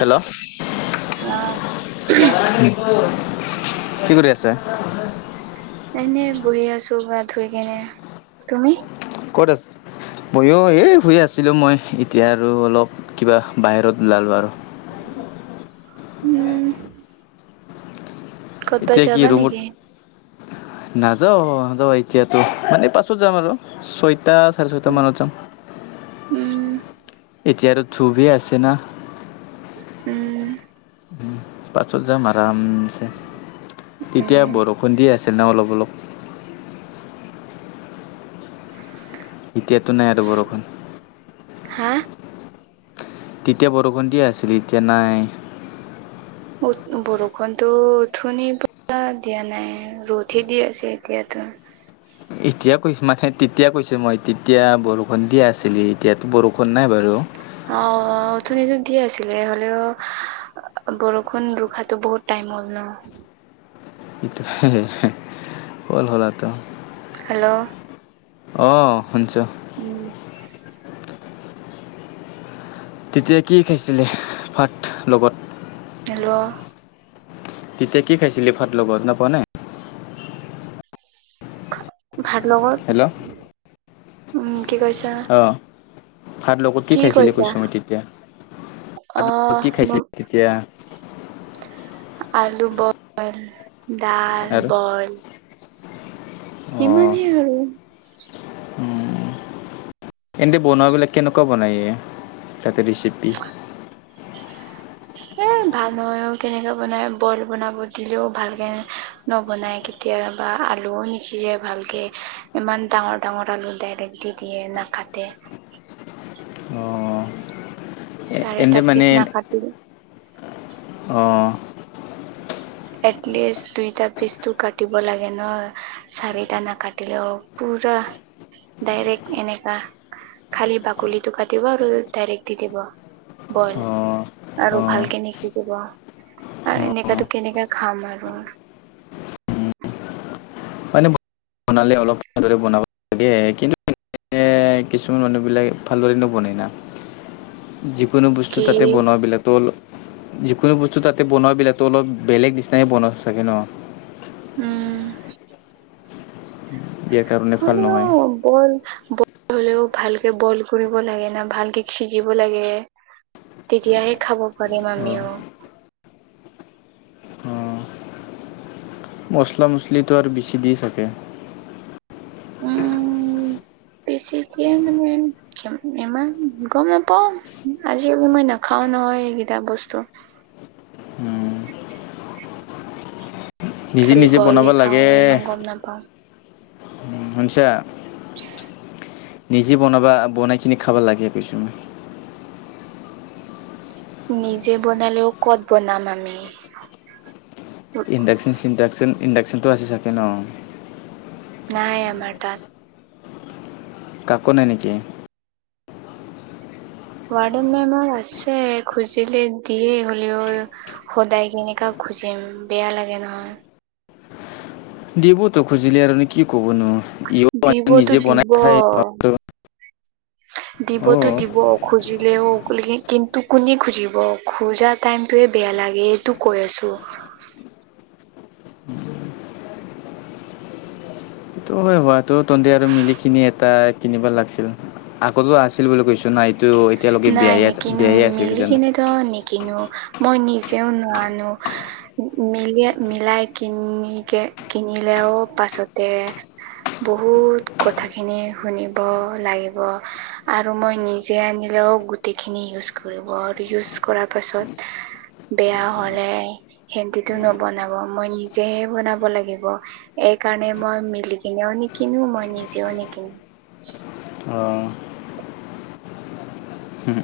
Hello হা কি কৰি আছা? এনেই বহি আছো গা ধুই কেনে, তুমি? ক'ত আছে? মইও এই শুই আছিলোঁ মই এতিয়া আৰু অলপ কিবা বাহিৰত ওলালোঁ আৰু উম ক'তবাত এতিয়া কি যাবা ৰুমত নেকি নাযাও নাযাও এতিয়াতো মানে পাছত যাম আৰু। ছয়টা চাৰে ছয়টা মানত যাম। উম এতিয়া আৰু ধুৱেই আছে না। উম উম পাছত যাম আৰামছে, তেতিয়া উম বৰষুণ দি আছে ন অলপ অলপ। [inaudible] এতিয়াতো নাই আৰু বৰষুণ। হা তেতিয়া বৰষুণ দি আছিল, এতিয়া নাই। কত বৰষুণটো উথুনি পৰা দিয়া নাই। ৰদহে দি আছে এতিয়াতো। এতিয়া কৈছো মানে তেতিয়া কৈছো মই তেতিয়া বৰষুণ দিয়া আছিলি এতিয়াতো বৰষুণ নাই বাৰু। অ অথনিটো দি আছিলে হলেও বৰষুণ ৰোখাতো বহুত টাইম হ'ল ন এ হে হে হ'ল হোৱাতো হেল্ল অহ শুনছো উম তেতিয়া কি খাইছিলে ভাত লগত হেল্ল তেতিয়া কি খাইছিলি ভাতৰ লগত শুনা পোৱা নাই ভাত লগত হেল্ল' উম কি কৈছা অ ভাত লগত কি খাইছিলি কৈছোঁ মই তেতিয়া অ কি খাইছিলি মোক তেতিয়া আলু বইল ডাইল আৰু বইল ইমানহে আৰু উম তেন্তে বনোৱা বিলাক কেনেকুৱা বনায়ে তাতে ৰেচিপি এ ভাল নহয়ও কেনেকে বনাই বইল বনাব দিলেও ভাল কে নবনায় কেতিয়াবা আলুও নিসিজে ভালকে ইমান ডাঙৰ ডাঙৰ আলু ডাইৰেক্ট দি দিয়ে নাকাটে অঁ এনে চাৰিটা পিছ মানে নাকাটে অ এটলিষ্ট দুইটা পিচটো কাটিব লাগে ন চাৰিটা নাকাটিলেও পুৰা ডাইৰেক্ট এনেকা খালি বাকলিতো কাটিব আৰু ডাইৰেক্ট দি দিব বইল অঁ আৰু অঁ ভালকে নিহিজিব আৰু অঁ এনেকাতো কেনে খাম আৰু মানে বনালে অলপ ভালদৰে বনাব লাগে কিন্তু এ কিছুমান মানুহবিলাক ভালদৰে নবনাই না যিকোনো বস্তু কি তাতে বনোৱা বিলাকতোল যিকোনো বস্তু তাতে বনোৱা বিলাকতো অলপ বেলেগ নিচিনাইে বনোৱা থাকে ন উম [unintelligible] হলেও নহয় বইল ব বইল হ'লেও ভালকে বইল কৰিব লাগে না ভালকে সিজিব লাগে। তেতিয়াহে খাব পাৰিম অঁ আমিও। অঁ মছলা মছলিটো আৰু বেছি দি থাকে। [unintelligible] বেছি দিয়ে মানে ইমান গম নাপাওঁ। আজিকালি মই নাখাও নহয় সেইকেইটা বস্তু। উম, নিজে খালি নিজে বনাব বইলে খাওঁ লাগে ইমান গম নাপাওঁ শুনচা [unintelligible] নিজে বনাবা বনাইকিনি খাব লাগে কৈছো নিজে বনালেও কত বনাম আমি ইণ্ডাকচন চিণ্ডাকচন ইণ্ডাকচনটো আছে চাগে ন। নাই আমাৰ তাত কাকো নাই নেকি? ৱাদেনমেমৰ আছে খুজিলে দিয়ে হ'লেও, সদায় কেনেকা খোজিম বেয়া লাগে নহয়। দিৱতো খুজিলে আৰু কি ক'বনো ই দিবতো নিজে দিব বনাই খাই [inaudible] দিবতো দিব খুজিলেও কিন্তু, কোনে খুজিব খোজাত টাইমটোয়ে বেয়া লাগে এইটো কৈ আছো। সেইটো হয় হোৱাটো তহতে আৰু মিলি খিনি এটা কিনিব লাগিছিল। আগতো আছিল বুলি কৈছো নাই। তো এতিয়ালৈকে বিয়াই বিয়াই আছে বুজানে। ত'নিকিনো, মই নিজেও নানো। মিলে মিলাই কিনে কিনিলেও পাছতে। বহুত কথাখিনি শুনিব লাগিব আৰু মই নিজে আনি ও গোটেইখিনি ইউজ কৰিব আৰু ইউজ কৰাৰ পাছত বেয়া হ'লে, সেতেটো নবনাব, মই নিজেহে বনাব লাগিব। এইকাৰণে মই মিলিকিনেও নিকিনো মই নিজেও নিকিনো। অহ। [inaudible] উম।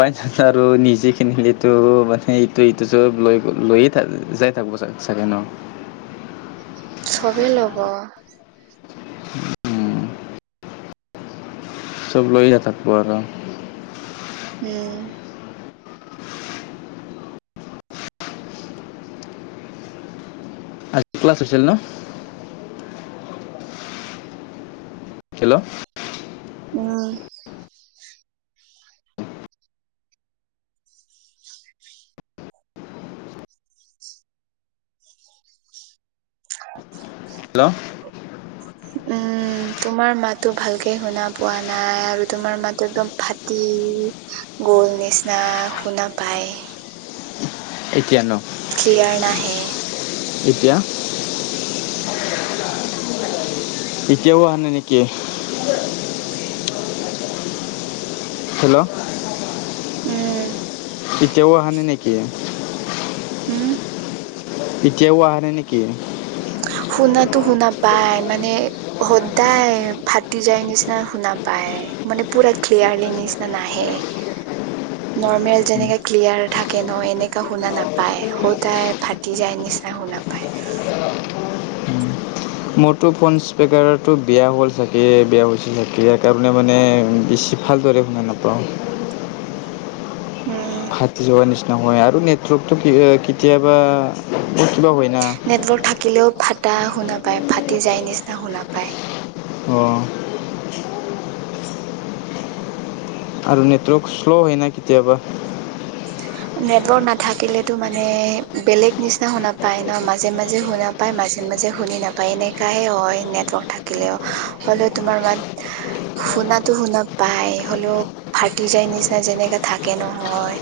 বাইচ আৰু নিজে কিনিলো মানে ইটো ইটো চব লৈ লৈয়ে থাক যায়। থাকিব চাগে ন? চবেই ল'ব। [inaudible] চব লৈ থাকিব আৰু। উম। আজি ক্লাছ হৈছিল ন? হেল্লো' উম। হয়। হেল্লো' উম, তোমাৰ মাতটো ভালকে শুনা পোৱা নাই, আৰু তোমাৰ মাতটো একদম ফাটি টি গ'ল নিচিনা শুনা পায়। এতিয়া নো ক্লিয়াৰ নাহে। এতিয়া? এতিয়াও অহা নাই নেকি? হেল্লো' উম এতিয়াও অহা নাই নেকি? কি? হা এতিয়াও অহা নাই নেকি? শুনাতো শুনা পায় মানে সদায় ফাটি যায় নিচিনা শুনা পায়। মানে পুৰা ক্লিয়াৰলি নিচিনা নাহে। [inaudible] নৰ্মেল যেনেকে ক্লিয়াৰ থাকে ন এনেকা শুনা নাপায় সদায় ফাটি যায় নিচিনা শুনা পায় [unintelligible] [inaudible] মোৰতো ফোন স্পেকাৰটো বেয়া হ'ল চাগে বেয়া হৈছে চাকে ইয়াৰ কাৰণে মানে বেছি ভালদৰে শুনা নাপাওঁ। উম কাটি যোৱাৰ নিচিনা হয় আৰু নেটৱৰ্কটো কেতিয়াবা কিবা হয় না নেটৱৰ্ক থাকিলেও ফটা শুনা পায় ফাটি যায় নিচিনা শুনা পায়। অঁ আৰু নেটৱৰ্ক শ্ল' হয় নাই কেতিয়াবা। নেটৱৰ্ক নাথাকিলেতো মানে বেলেগ নিচিনা শুনা পায় ন মাজে মাজে শুনা পায় মাজে মাজে শুনি নাপায় এনেকাহে হয় নেটৱৰ্ক থাকিলেও হ'লেও তোমাৰ মাত [unintelligible] শুনাতো শুনা পাই হলেও ফাটি যায় নিচিনা যেনেকা থাকে নহয়।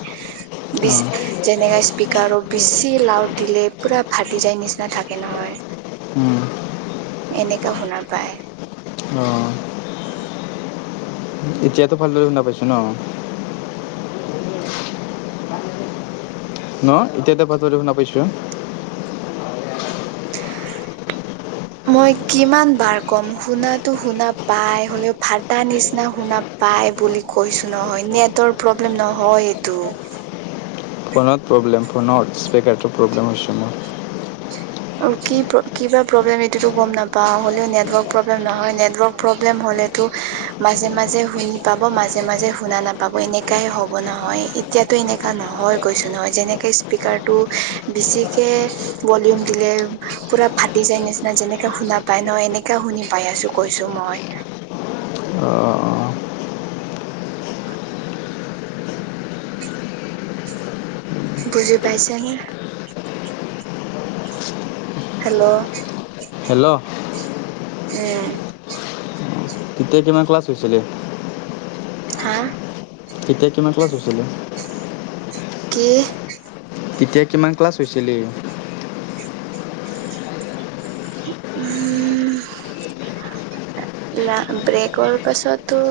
বিছ অঁ যেনেকা স্পীকাৰৰ বেছি লাউড দিলে পুৰা ফাটি যায় নিচিনা থাকে নহয়। উম এনেকা শুনা পায়। অ এতিয়াতো ভালদৰে শুনা পাইছো ন? ন এতিয়াটো ভালদৰে শুনা পাইছো? মই কিমান বাৰ ক'ম শুনাতো শুনা পাই হলেও ফাটা নিচিনা শুনা পাই বুলি কৈছো নহয় নেটৱৰ্ক প্ৰব্লেম নহয় সেইটো। ফোনত প্ৰব্লেম ফোনত স্পীকাৰটো প্ৰব্লেম হৈছে মোৰ। অ কি কিবা প্ৰব্লেম এইটোটো গম নাপাওঁ হ'লেও নেটৱৰ্ক প্ৰব্লেম নহয় নেটৱৰ্ক প্ৰব্লেম হ'লে টো মাজে মাজে শুনি পাব মাজে মাজে শুনা নাপাব এনেকাই হ'ব নহয় এতিয়াতো এনেকুৱা নহয় কৈছোঁ নহয় যেনেকৈ স্পীকাৰটো বেছিকৈ ভলিউম দিলে পুৰা ফাটি যায় নিচিনা যেনেকা শুনা পাই নহ এনেকা শুনি পাই আছো কৈছো মই। অ বুজি পাইছেনে? হেল্ল' হেল্ল' উম তেতিয়া কিমান ক্লাছ হৈছিলে? হা? তেতিয়া কিমান ক্লাছ হৈছিলে? কি? তেতিয়া কিমান ক্লাছ হৈছিলি? উম লা ব্ৰেকৰ পাছতো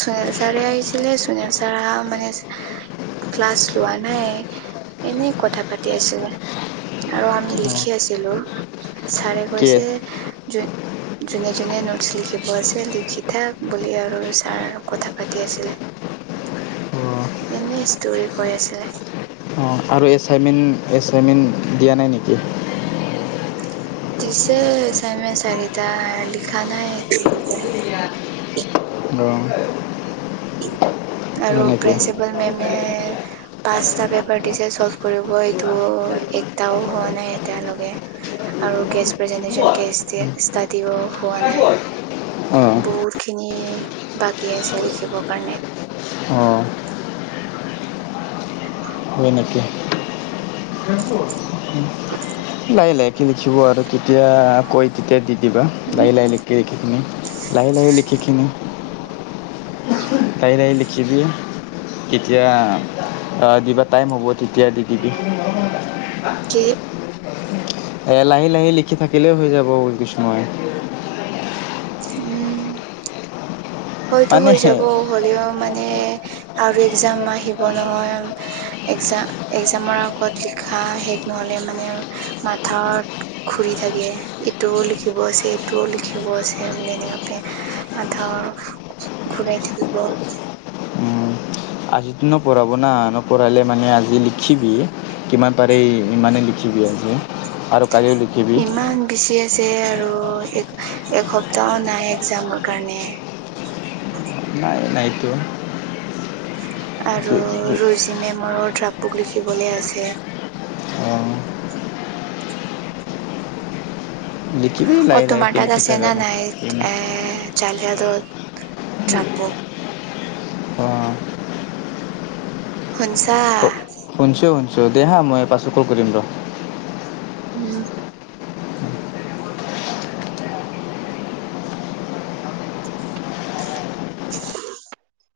সুনীল চাৰে আহিছিলে সুনীল চাৰ আহা মানে ক্লাছ লোৱা নাই, এনে কথা পাতি আছিলে। আৰু আমি অঁ লিখি আছিলো চাৰে কি কৈছে য যোনে যোনে নো লিখিব আছে লিখি থাক বুলি আৰু ছাৰ কথা পাতি আছিলে। অঁ এনে ষ্টৰি কৈ আছিলে। আৰু এছাইনমেণ্ট- এছাইনমেণ্ট দিয়া নাই নেকি? দিছে এছাইনমেণ্ট চাৰিটা লিখা নাই। অঁ। আৰু সেনেকে। প্ৰিন্সিপাল মেমে। পাঁচটা পেপাৰ দিছে চল্ভ কৰিব এইটো, একটাও হোৱা নাই এতিয়ালগে। আৰু গেষ্ট প্ৰেজেন্টেচন গেষ্ট ষ্টডিও হোৱা নাই। অঁ বহুত খিনি বাকী আছে লিখিবৰ কাৰণে। অঁ। [unintelligible] হয় নেকি? লাহে লাহকৈ লিখিব আৰু তেতিয়া কৈ তেতিয়া দি দিবা, লাহে লাহে লিখিখিনি। লাহে লাহে লিখিকিনি লাহে লাহে লাহ লিখিবি। কেতিয়া দিবা টাইম হ'ব তেতিয়া দি দিবি। কি? এ' লাহে লাহে লিখি থাকিলে হৈ যাব বুলি কৈছোঁ মই। উম। হয়তো হৈ মানে যাব, হ'লেও মানে। আৰু একজম আহিব নহয়, একজাম একজামৰ আগত লিখা আহে। নহ'লে মানে মাথাত ঘূৰি থাকে, এইটোও লিখিব আছে। লিখিব আছে বুলি, এনেকা মাতত ঘূৰাই থাকিব। আজিতো নপঢ়াব না, নপঢ়লে মানে আজি লিখিবি। কিমান পাৰে ইমানে লিখিব আজি আৰু কলিও লিখি। ইমান বেছি আছে আৰু এক এসপ্তাহ নাই একজামৰ কাৰণে। নাই নাইটো। আৰু ৰুজি মেমৰো ড্ৰফবুক লিখিবলৈ আছে। অঁ লিখিবি অ লাহে তোমাৰ লাহেকে তাত লিখি আছে থাক না আৰু নাই, এ' জালিয়ালত। অঁ। শুনিছা? শুনিছো শুনিছোঁ দিয়া হা মই পাছত কল কৰিম দিয়া। উম। [unintelligible]